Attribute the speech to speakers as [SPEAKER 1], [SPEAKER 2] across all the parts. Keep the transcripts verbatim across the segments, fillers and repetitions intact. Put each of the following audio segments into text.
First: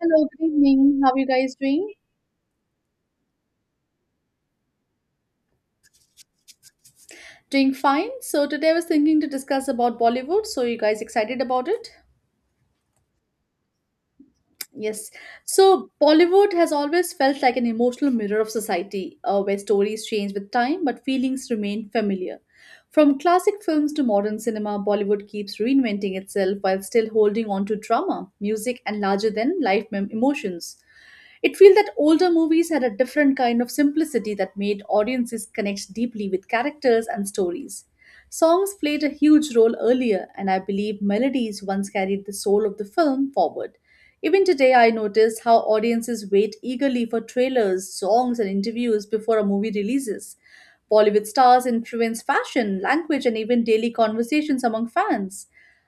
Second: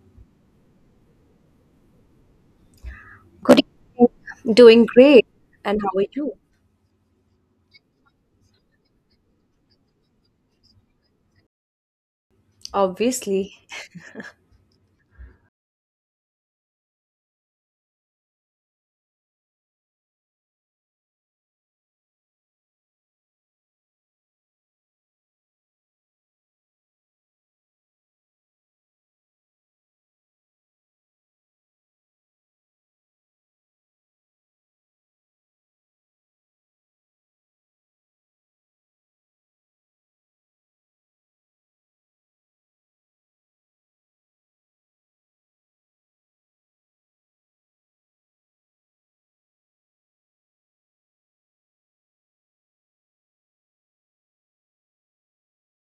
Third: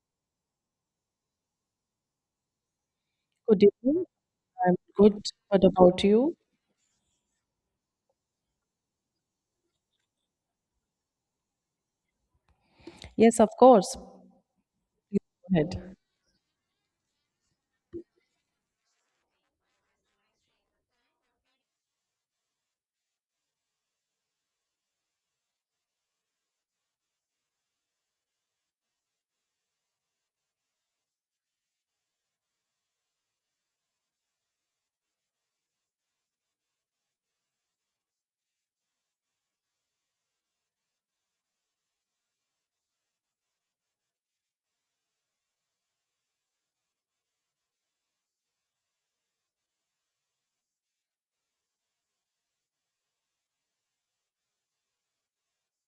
[SPEAKER 1] Hello, good evening. How are you guys doing?
[SPEAKER 2] Good
[SPEAKER 3] Good evening.
[SPEAKER 2] evening.
[SPEAKER 3] I'm
[SPEAKER 2] Doing
[SPEAKER 3] good.
[SPEAKER 2] great.
[SPEAKER 3] What
[SPEAKER 2] And how
[SPEAKER 3] about
[SPEAKER 2] are you?
[SPEAKER 3] you?
[SPEAKER 1] Doing fine. So today I was thinking to discuss about Bollywood. So you guys excited about it?
[SPEAKER 3] Yes, of
[SPEAKER 2] Obviously.
[SPEAKER 3] course. Go
[SPEAKER 1] Yes. So
[SPEAKER 3] ahead.
[SPEAKER 1] Bollywood has always felt like an emotional mirror of society, uh, where stories change with time but feelings remain familiar. From classic films to modern cinema, Bollywood keeps reinventing itself while still holding on to drama, music, and larger than life mem- emotions. It feels that older movies had a different kind of simplicity that made audiences connect deeply with characters and stories. Songs played a huge role earlier, and I believe melodies once carried the soul of the film forward. Even today, I notice how audiences wait eagerly for trailers, songs, and interviews before a movie releases. Bollywood stars influence fashion, language, and even daily conversations among fans.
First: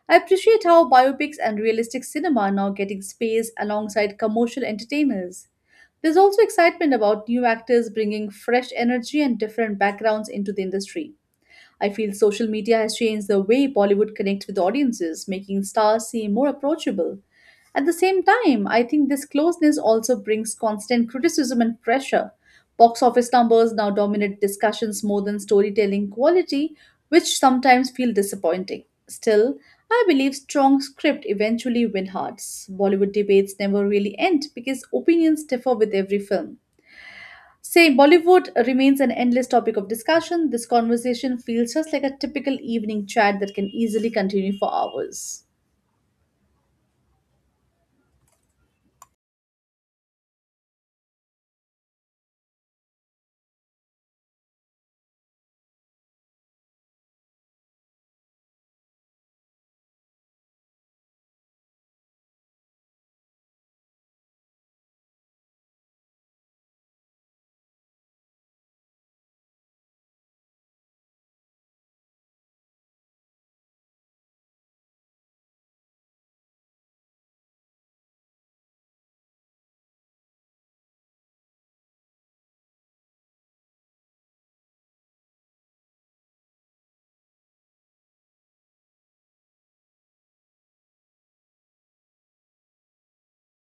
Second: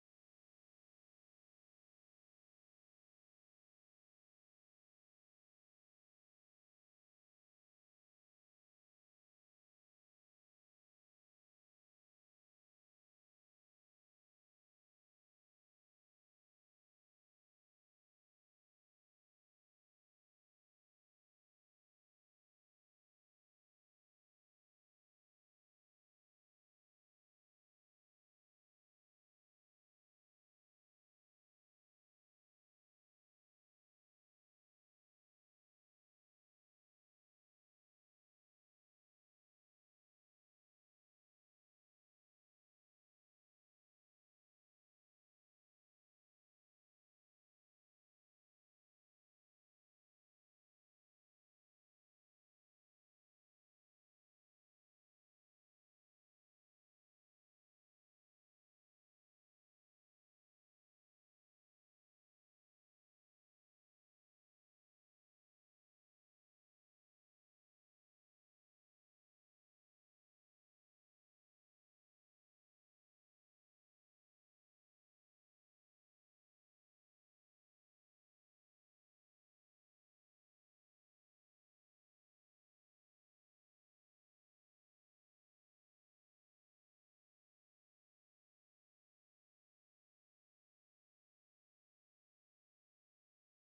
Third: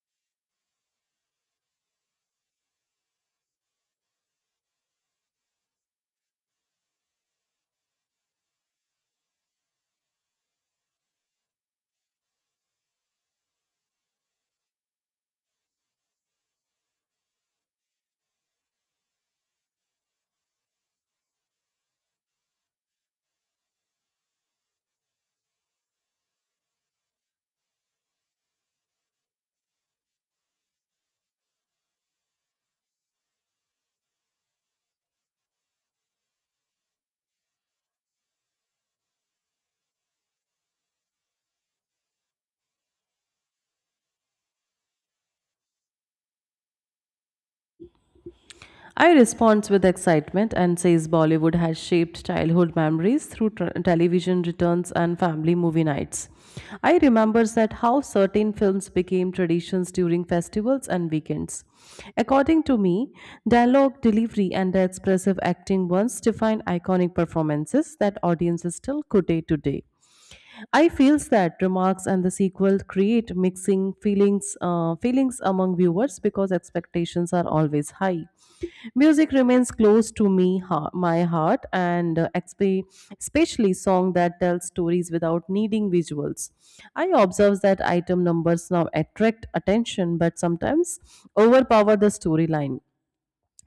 [SPEAKER 1] I appreciate how biopics and realistic cinema are now getting space alongside commercial entertainers. There's also excitement about new actors bringing fresh energy and different backgrounds into the industry. I feel social media has changed the way Bollywood connects with audiences, making stars seem more approachable. At the same time, I think this closeness also brings constant criticism and pressure. Box office numbers now dominate discussions more than storytelling quality, which sometimes feel disappointing. Still, I believe strong script eventually win hearts. Bollywood debates never really end because opinions differ with every film. Say, Bollywood remains an endless topic of discussion. This conversation feels just like a typical evening chat that can easily continue for hours.
[SPEAKER 3] I responds with excitement and says Bollywood has shaped childhood memories through tr television returns and family movie nights. I remembers that how certain films became traditions during festivals and weekends. According to me, dialogue delivery and the expressive acting once defined iconic performances that audiences still quote day to day. I feels that remarks and the sequel create mixing feelings uh, feelings among viewers because expectations are always high. Music remains close to me ha- my heart and uh, expe- especially song that tell stories without needing visuals. I observe that item numbers now attract attention but sometimes overpower the storyline.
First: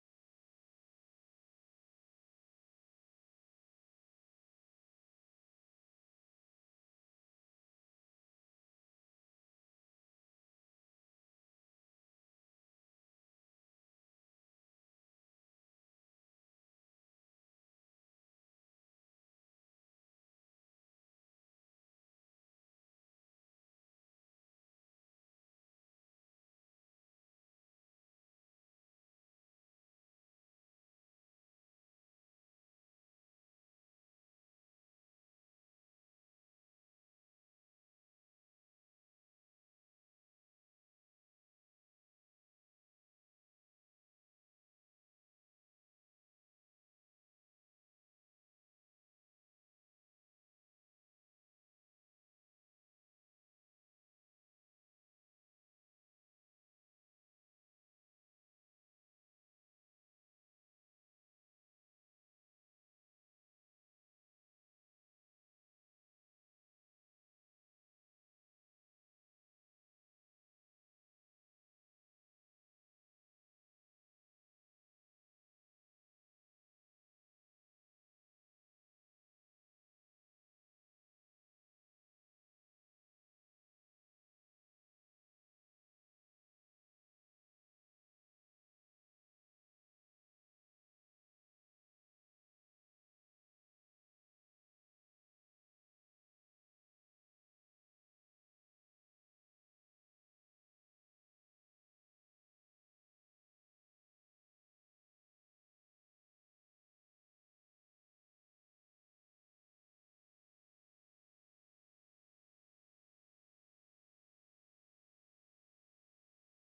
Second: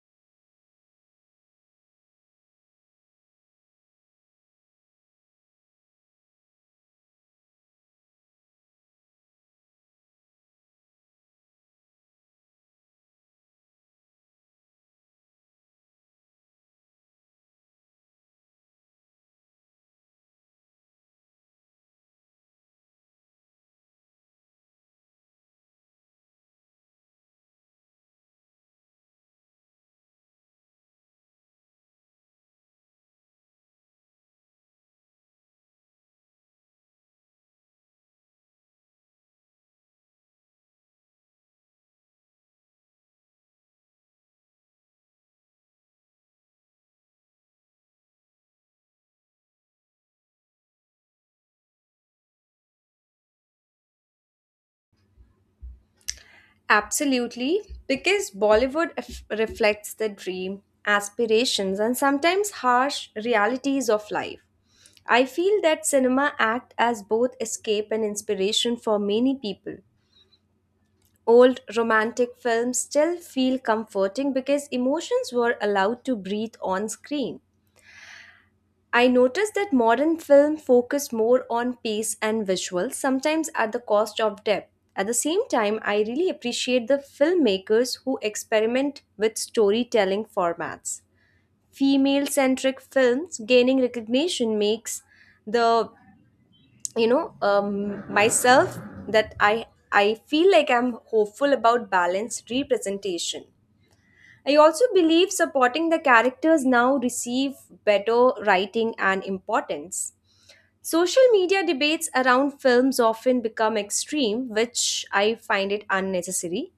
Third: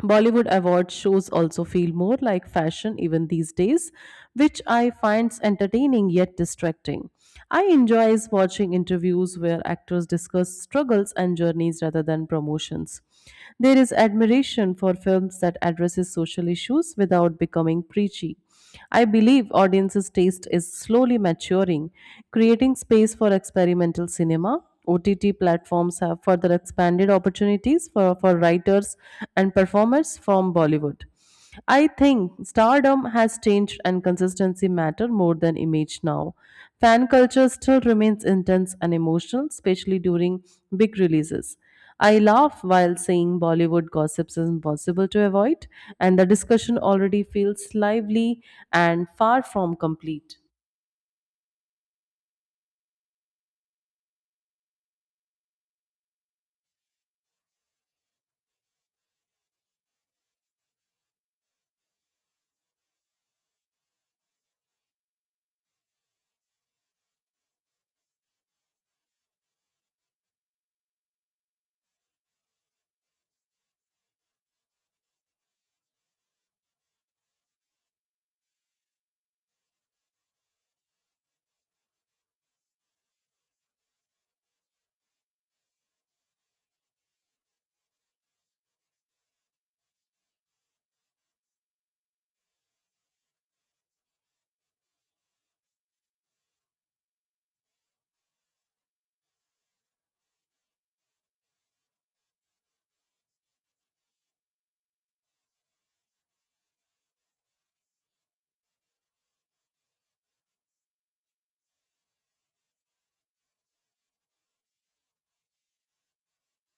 [SPEAKER 3] Bollywood award shows also feel more like fashion even these days, which I finds entertaining yet distracting. I enjoys watching interviews where actors discuss struggles and journeys rather than promotions. There is admiration for films that addresses social issues without becoming preachy. I believe audiences' taste is slowly maturing, creating space for experimental cinema. O T T platforms have further expanded opportunities for, for writers and performers from Bollywood. I think stardom has changed and consistency matter more than image now. Fan culture still remains intense and emotional, especially during big releases. I laugh while saying Bollywood gossips is impossible to avoid, and the discussion already feels lively and far from complete.
[SPEAKER 2] Absolutely. Because Bollywood f- reflects the dream, aspirations, and sometimes harsh realities of life. I feel that cinema act as both escape and inspiration for many people. Old romantic films still feel comforting because emotions were allowed to breathe on screen. I noticed that modern film focus more on pace and visuals, sometimes at the cost of depth. At the same time, I really appreciate the filmmakers who experiment with storytelling formats. Female-centric films gaining recognition makes the you know um, myself that I I feel like I'm hopeful about balanced representation. I also believe supporting the characters now receive better writing and importance. Social media debates around films often become extreme, which I find it unnecessary.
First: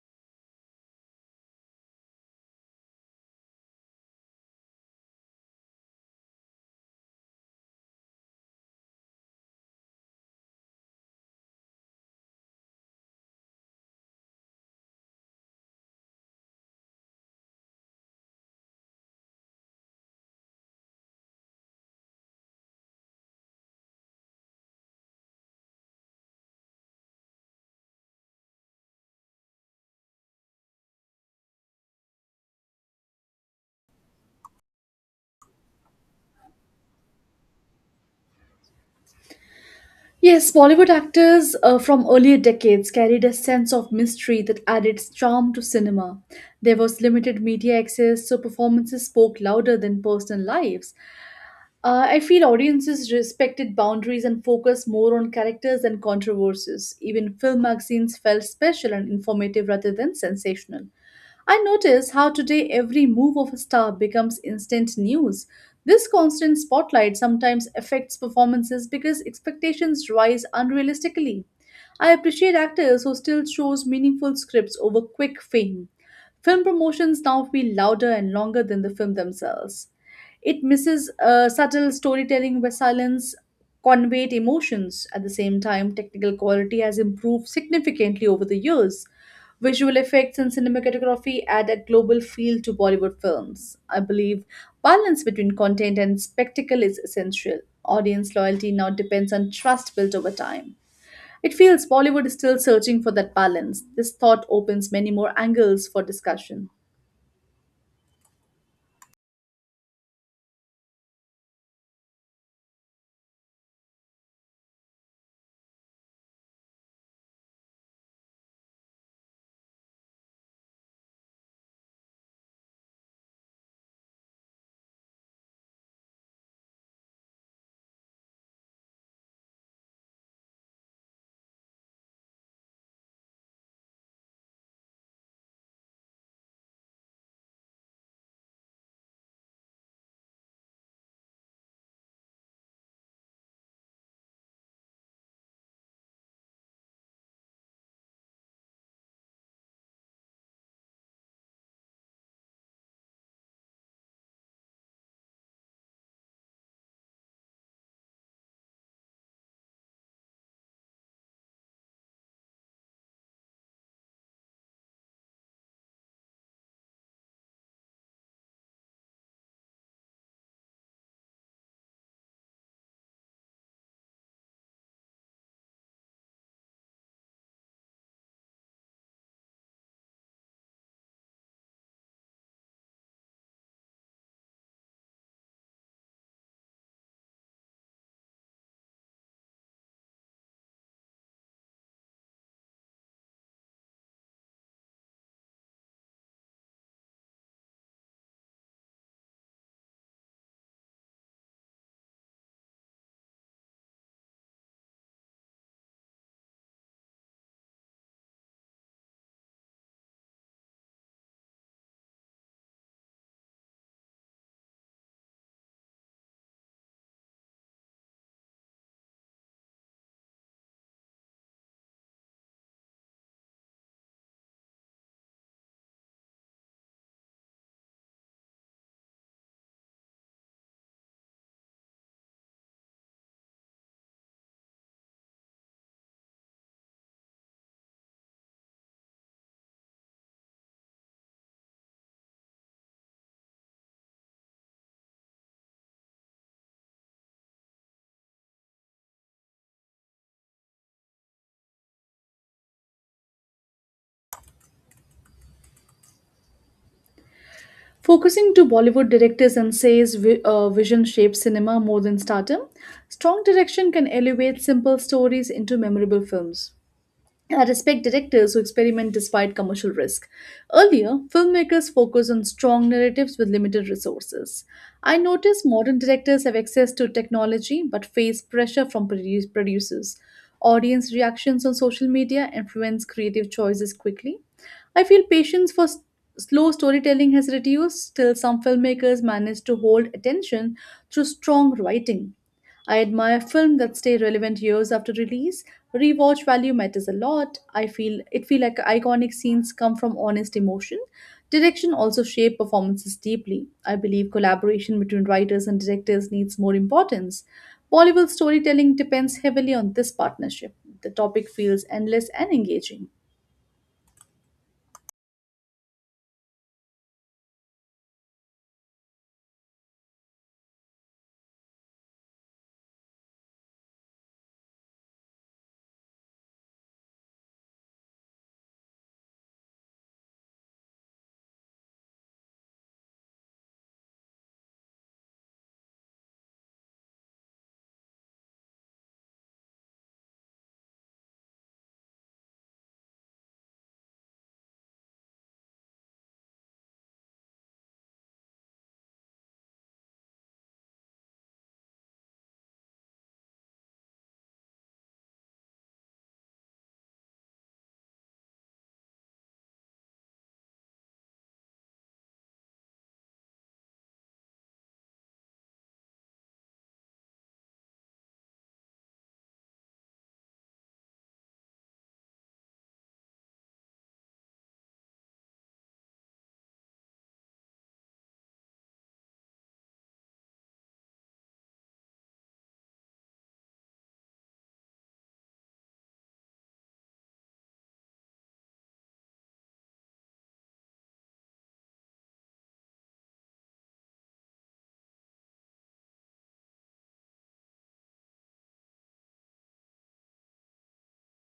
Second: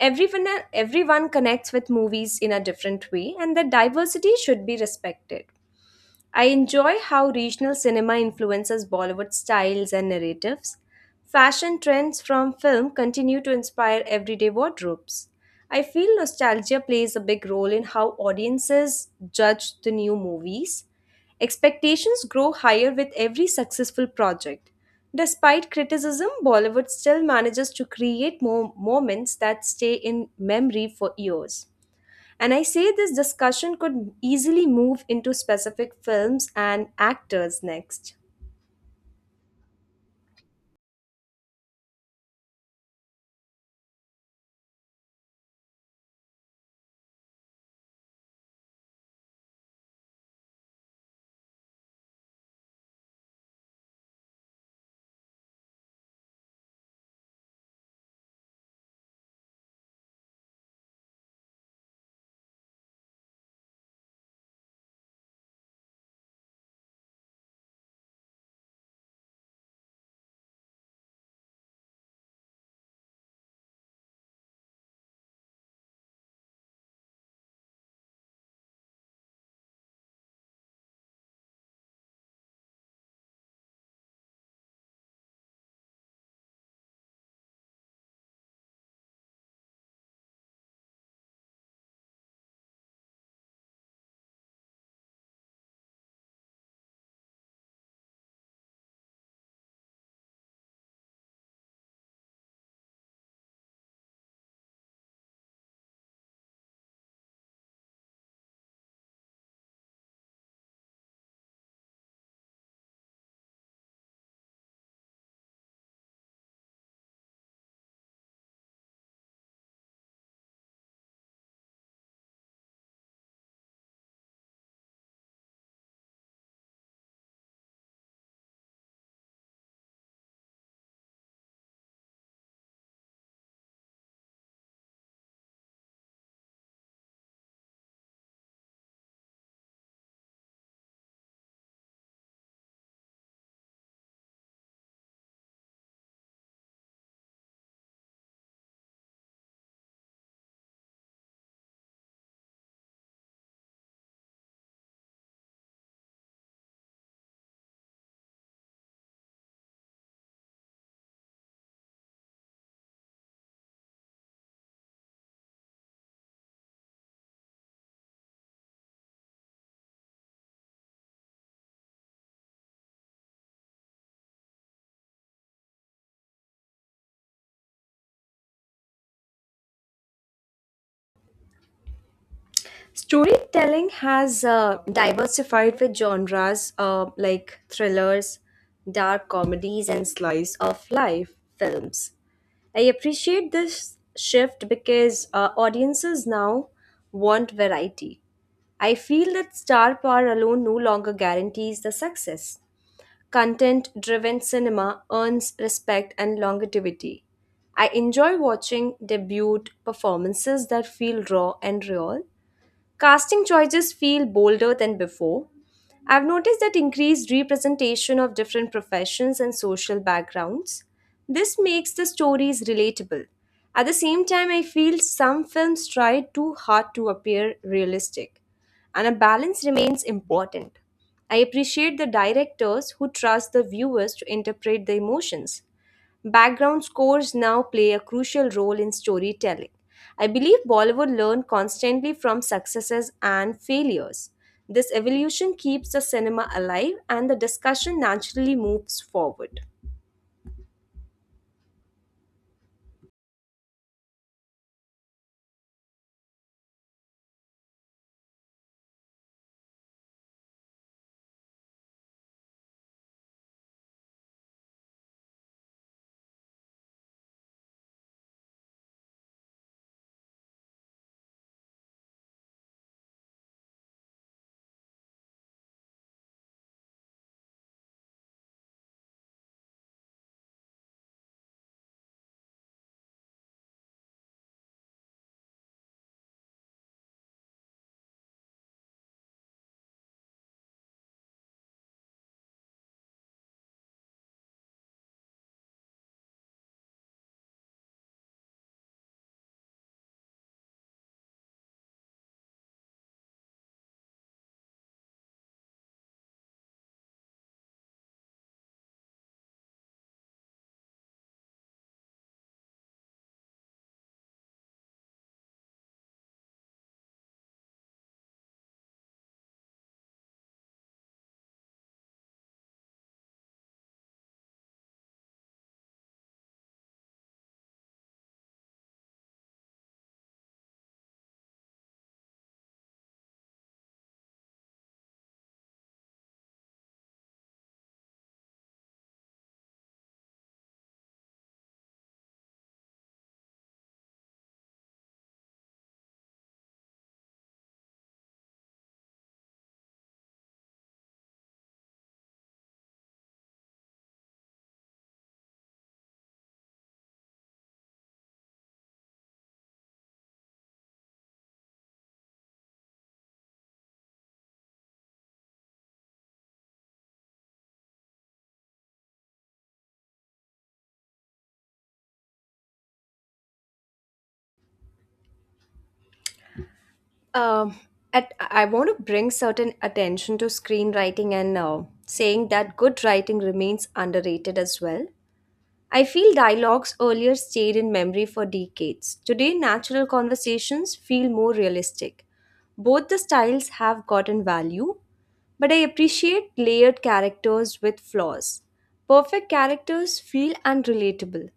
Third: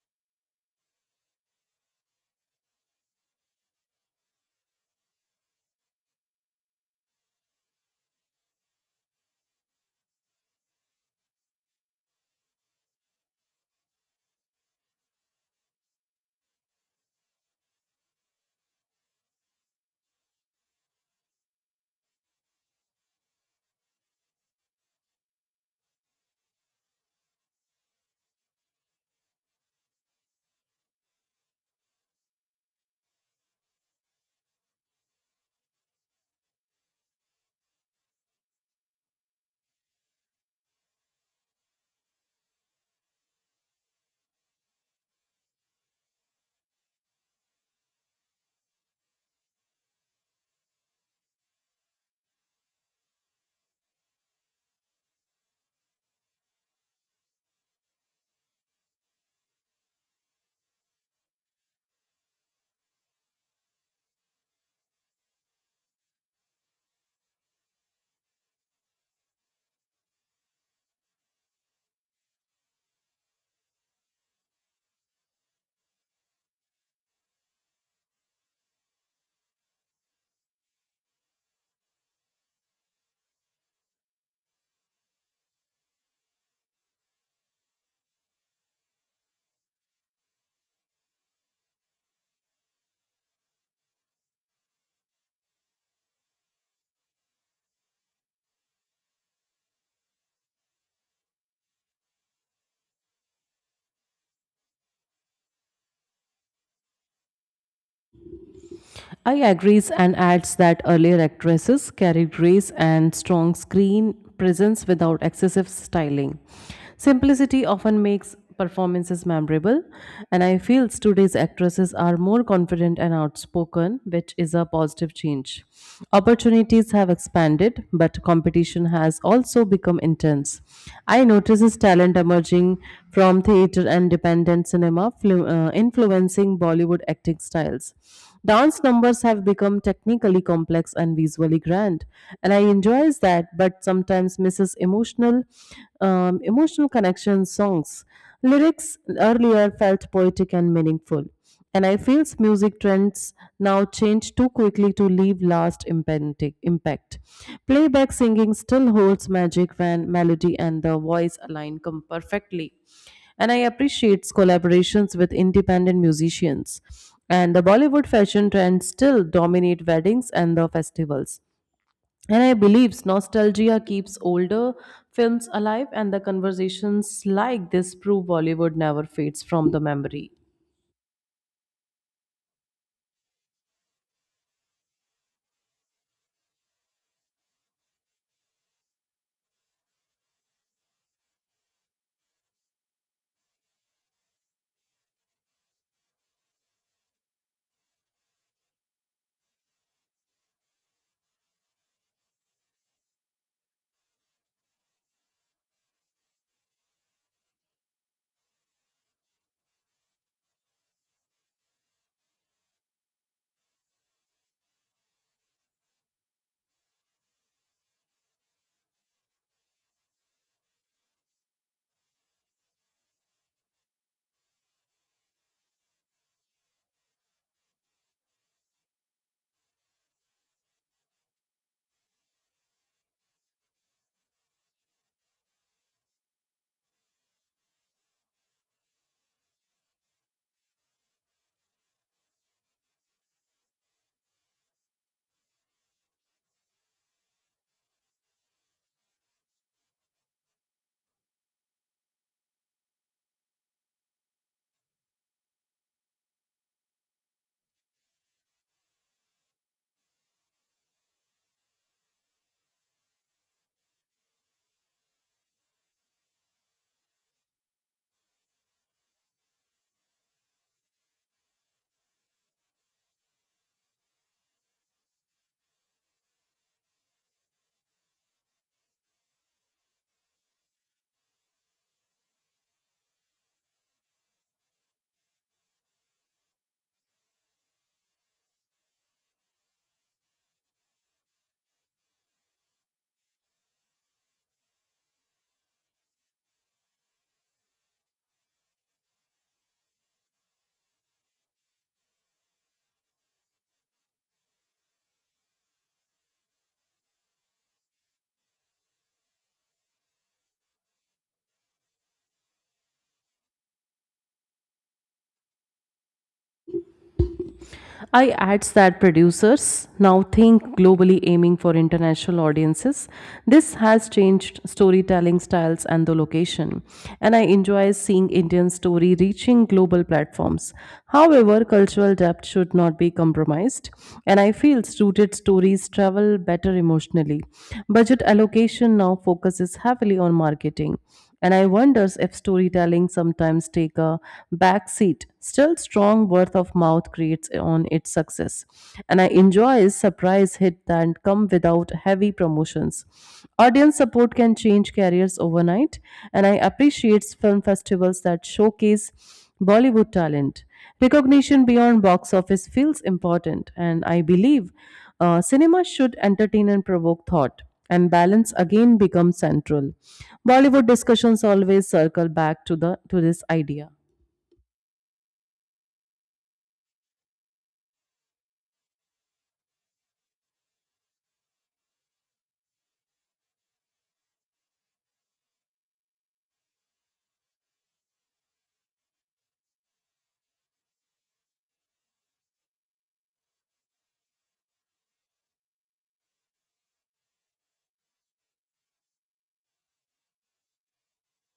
[SPEAKER 2] Everyone, everyone connects with movies in a different way, and that diversity should be respected. I enjoy how regional cinema influences Bollywood styles and narratives. Fashion trends from film continue to inspire everyday wardrobes. I feel nostalgia plays a big role in how audiences judge the new movies. Expectations grow higher with every successful project. Despite criticism, Bollywood still manages to create more moments that stay in memory for years. And I say this discussion could easily move into specific films and actors next.
[SPEAKER 1] Yes, Bollywood actors uh, from earlier decades carried a sense of mystery that added charm to cinema. There was limited media access, so performances spoke louder than personal lives. Uh, I feel audiences respected boundaries and focused more on characters than controversies. Even film magazines felt special and informative rather than sensational. I notice how today every move of a star becomes instant news. This constant spotlight sometimes affects performances because expectations rise unrealistically. I appreciate actors who still chose meaningful scripts over quick fame. Film promotions now feel louder and longer than the film themselves. It misses uh, subtle storytelling where silence conveyed emotions. At the same time, technical quality has improved significantly over the years. Visual effects and cinematography add a global feel to Bollywood films. I believe balance between content and spectacle is essential. Audience loyalty now depends on trust built over time. It feels Bollywood is still searching for that balance. This thought opens many more angles for discussion.
[SPEAKER 3] I agrees and adds that earlier actresses carried grace and strong screen presence without excessive styling. Simplicity often makes performances memorable, and I feel today's actresses are more confident and outspoken, which is a positive change. Opportunities have expanded, but competition has also become intense. I notices talent emerging from theater and dependent cinema, flu- uh, influencing Bollywood acting styles. Dance numbers have become technically complex and visually grand, and I enjoys that, but sometimes misses emotional, um, emotional connection songs. Lyrics earlier felt poetic and meaningful, and I feel music trends now change too quickly to leave last impenti- impact. Playback singing still holds magic when melody and the voice align com- perfectly and I appreciate collaborations with independent musicians. And the Bollywood fashion trends still dominate weddings and the festivals. And I believe nostalgia keeps older films alive, and the conversations like this prove Bollywood never fades from the memory.
[SPEAKER 2] Storytelling has uh, diversified with genres uh, like thrillers, dark comedies, and slice of life films. I appreciate this shift because uh, audiences now want variety. I feel that star power alone no longer guarantees the success. Content driven cinema earns respect and longevity. I enjoy watching debut performances that feel raw and real. Casting choices feel bolder than before. I've noticed that increased representation of different professions and social backgrounds. This makes the stories relatable. At the same time, I feel some films try too hard to appear realistic, and a balance remains important. I appreciate the directors who trust the viewers to interpret the emotions. Background scores now play a crucial role in storytelling. I believe Bollywood learned constantly from successes and failures. This evolution keeps the cinema alive and the discussion naturally moves forward.
[SPEAKER 1] Focusing to Bollywood directors and says vi- uh, vision shapes cinema more than stardom, strong direction can elevate simple stories into memorable films. I respect directors who experiment despite commercial risk. Earlier, filmmakers focused on strong narratives with limited resources. I notice modern directors have access to technology but face pressure from produ- producers. Audience reactions on social media influence creative choices quickly. I feel patience for s- slow storytelling has reduced, still, some filmmakers manage to hold attention through strong writing. I admire films that stay relevant years after release. Rewatch value matters a lot. I feel it feel like iconic scenes come from honest emotion. Direction also shape performances deeply. I believe collaboration between writers and directors needs more importance. Bollywood storytelling depends heavily on this partnership. The topic feels endless and engaging.
[SPEAKER 3] I adds that producers now think globally aiming for international audiences. This has changed storytelling styles and the location. And I enjoy seeing Indian story reaching global platforms. However, cultural depth should not be compromised. And I feel rooted stories travel better emotionally. Budget allocation now focuses heavily on marketing. And I wonders if storytelling sometimes take a back seat. Still strong word of mouth creates on its success. And I enjoy surprise hit that come without heavy promotions. Audience support can change careers overnight, and I appreciate film festivals that showcase Bollywood talent. Recognition beyond box office feels important, and I believe uh, cinema should entertain and provoke thought and balance again becomes central. Bollywood discussions always circle back to the to this idea.
[SPEAKER 2] Um, at, I want to bring certain attention to screenwriting and uh, saying that good writing remains underrated as well. I feel dialogues earlier stayed in memory for decades. Today, natural conversations feel more realistic. Both the styles have gotten value, but I appreciate layered characters with flaws. Perfect characters feel unrelatable.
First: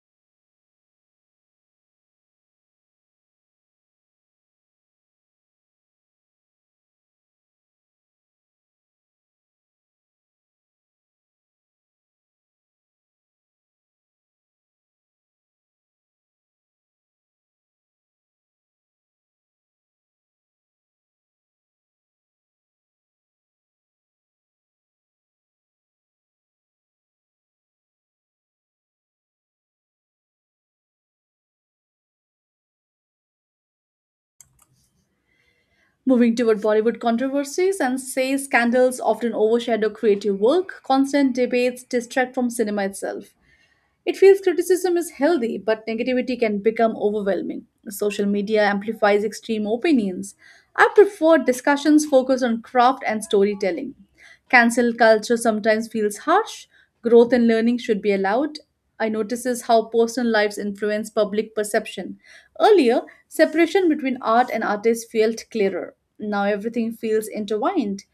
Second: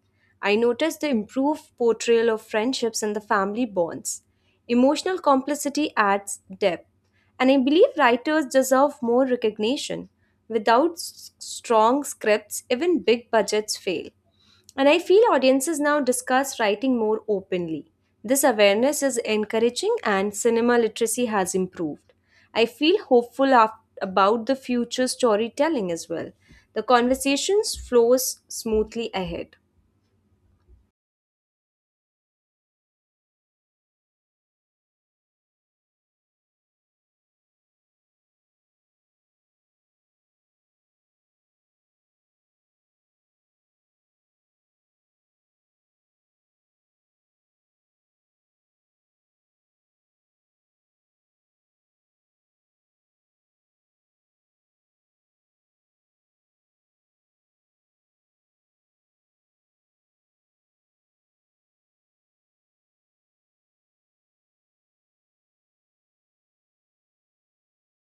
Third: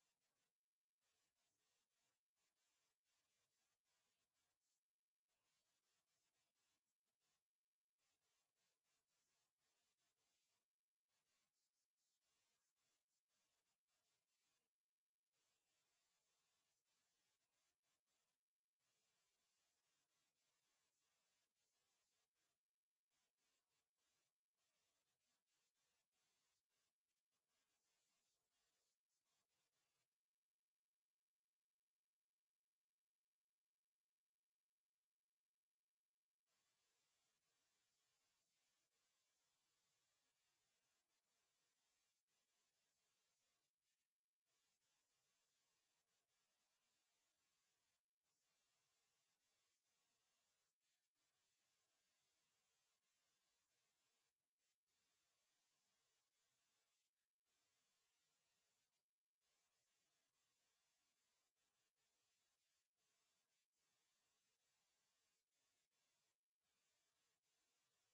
[SPEAKER 2] I notice the improved portrayal of friendships and the family bonds. Emotional complicity adds depth, and I believe writers deserve more recognition. Without s- strong scripts, even big budgets fail. And I feel audiences now discuss writing more openly. This awareness is encouraging and cinema literacy has improved. I feel hopeful af- about the future storytelling as well. The conversations flows smoothly ahead.
[SPEAKER 1] Moving toward Bollywood controversies and say scandals often overshadow creative work, constant debates distract from cinema itself. It feels criticism is healthy, but negativity can become overwhelming. Social media amplifies extreme opinions. I prefer discussions focused on craft and storytelling. Cancel culture sometimes feels harsh. Growth and learning should be allowed. I notices how personal lives influence public perception. Earlier, separation between art and artists felt clearer. Now everything feels intertwined.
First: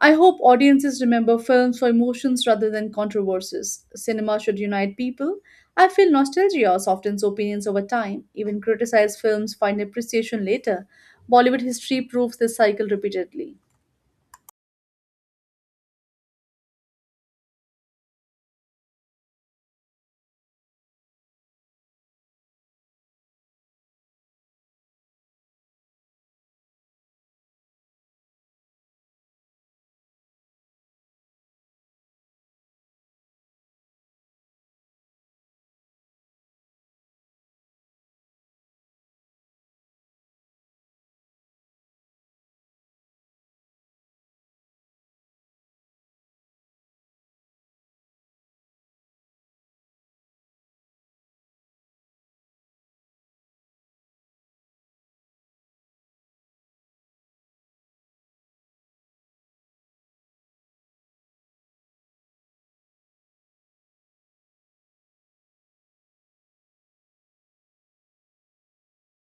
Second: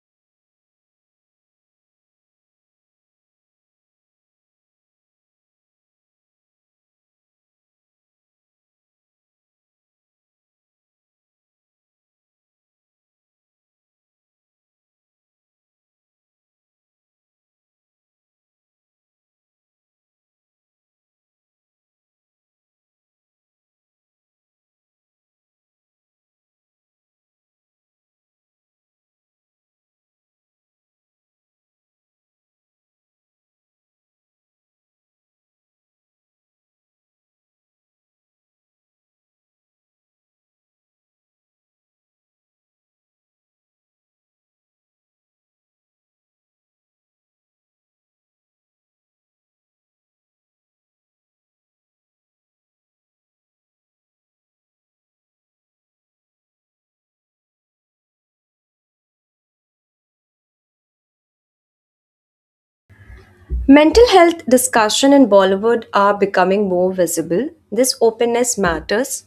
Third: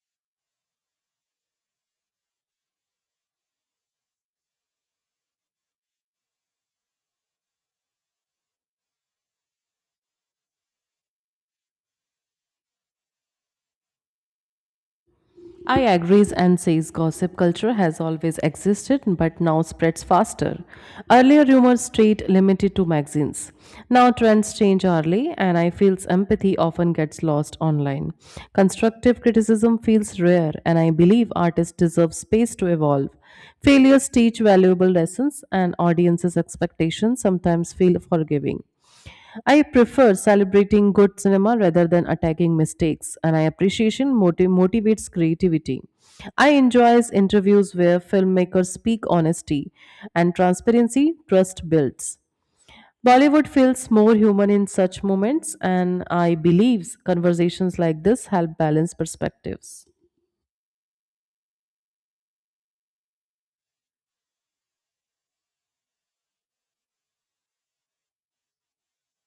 [SPEAKER 1] I hope audiences remember films for emotions rather than controversies. Cinema should unite people. I feel nostalgia softens opinions over time. Even criticized films find appreciation later. Bollywood history proves this cycle repeatedly.
[SPEAKER 3] I agrees and says gossip culture has always existed but now spreads faster. Earlier rumors stayed limited to magazines. Now trends change hourly and I feels empathy often gets lost online. Constructive criticism feels rare and I believe artists deserve space to evolve. Failures teach valuable lessons and audiences expectations sometimes feel forgiving. I prefer celebrating good cinema rather than attacking mistakes, and I appreciation motiv- motivates creativity. I enjoys interviews where filmmakers speak honesty and transparency, trust builds. Bollywood feels more human in such moments, and I believes conversations like this help balance perspectives.
[SPEAKER 2] Mental health discussion in Bollywood are becoming more visible. This openness matters.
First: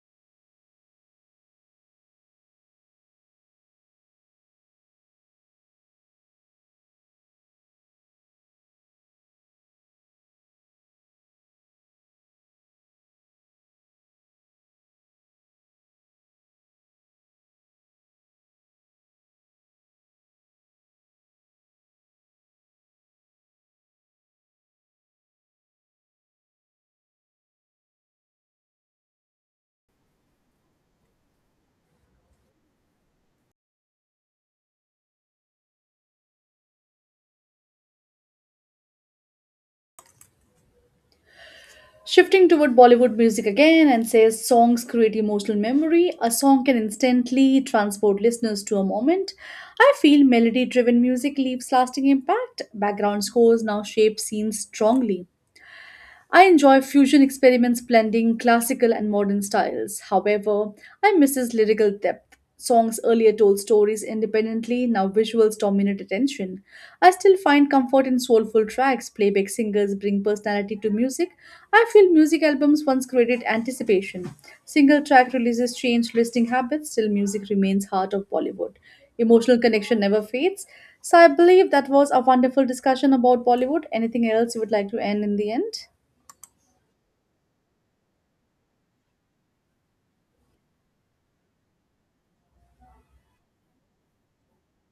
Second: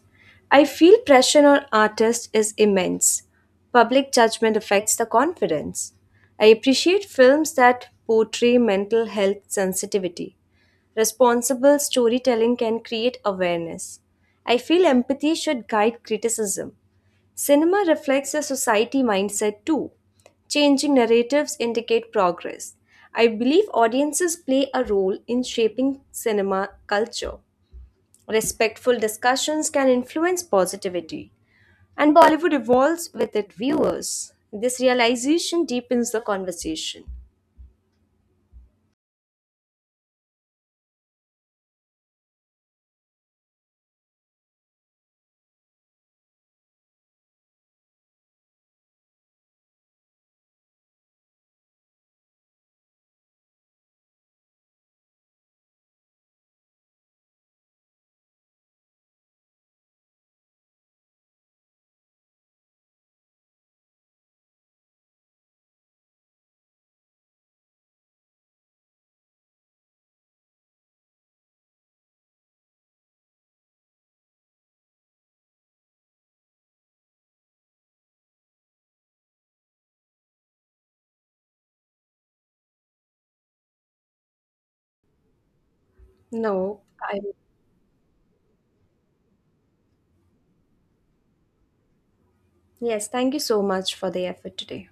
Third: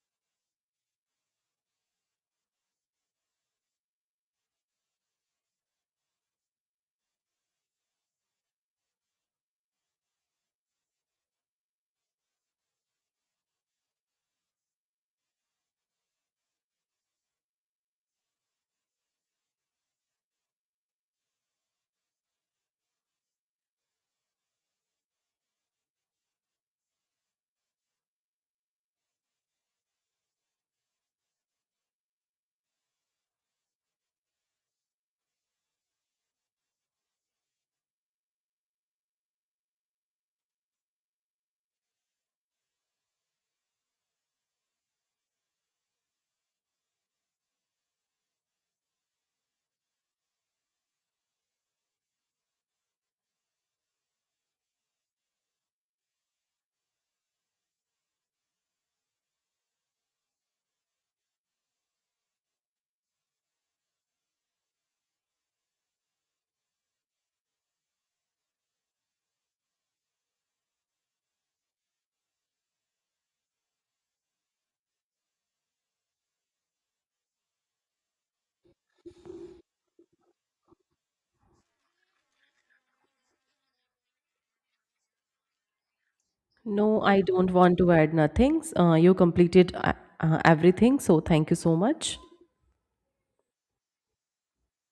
[SPEAKER 2] I feel pressure on artists is immense. Public judgment affects the confidence. I appreciate films that portray mental health sensitivity. Responsible storytelling can create awareness. I feel empathy should guide criticism. Cinema reflects a society mindset too. Changing narratives indicate progress. I believe audiences play a role in shaping cinema culture. Respectful discussions can influence positivity, and Bollywood evolves with its viewers. This realization deepens the conversation.
[SPEAKER 1] Shifting toward Bollywood music again and says songs create emotional memory. A song can instantly transport listeners to a moment. I feel melody driven music leaves lasting impact. Background scores now shape scenes strongly. I enjoy fusion experiments blending classical and modern styles. However, I miss his lyrical depth. Songs earlier told stories independently, now visuals dominate attention. I still find comfort in soulful tracks. Playback singers bring personality to music. I feel music albums once created anticipation. Single track releases change listening habits, still, music remains heart of Bollywood. Emotional connection never fades. So, I believe that was a wonderful discussion about Bollywood. Anything else you would like to end in the end?
[SPEAKER 2] No,
[SPEAKER 3] No, I
[SPEAKER 2] I
[SPEAKER 3] don't want to add nothing. Uh, you completed uh, uh, everything, so thank you so much.
[SPEAKER 2] Yes, thank you so much for the effort today.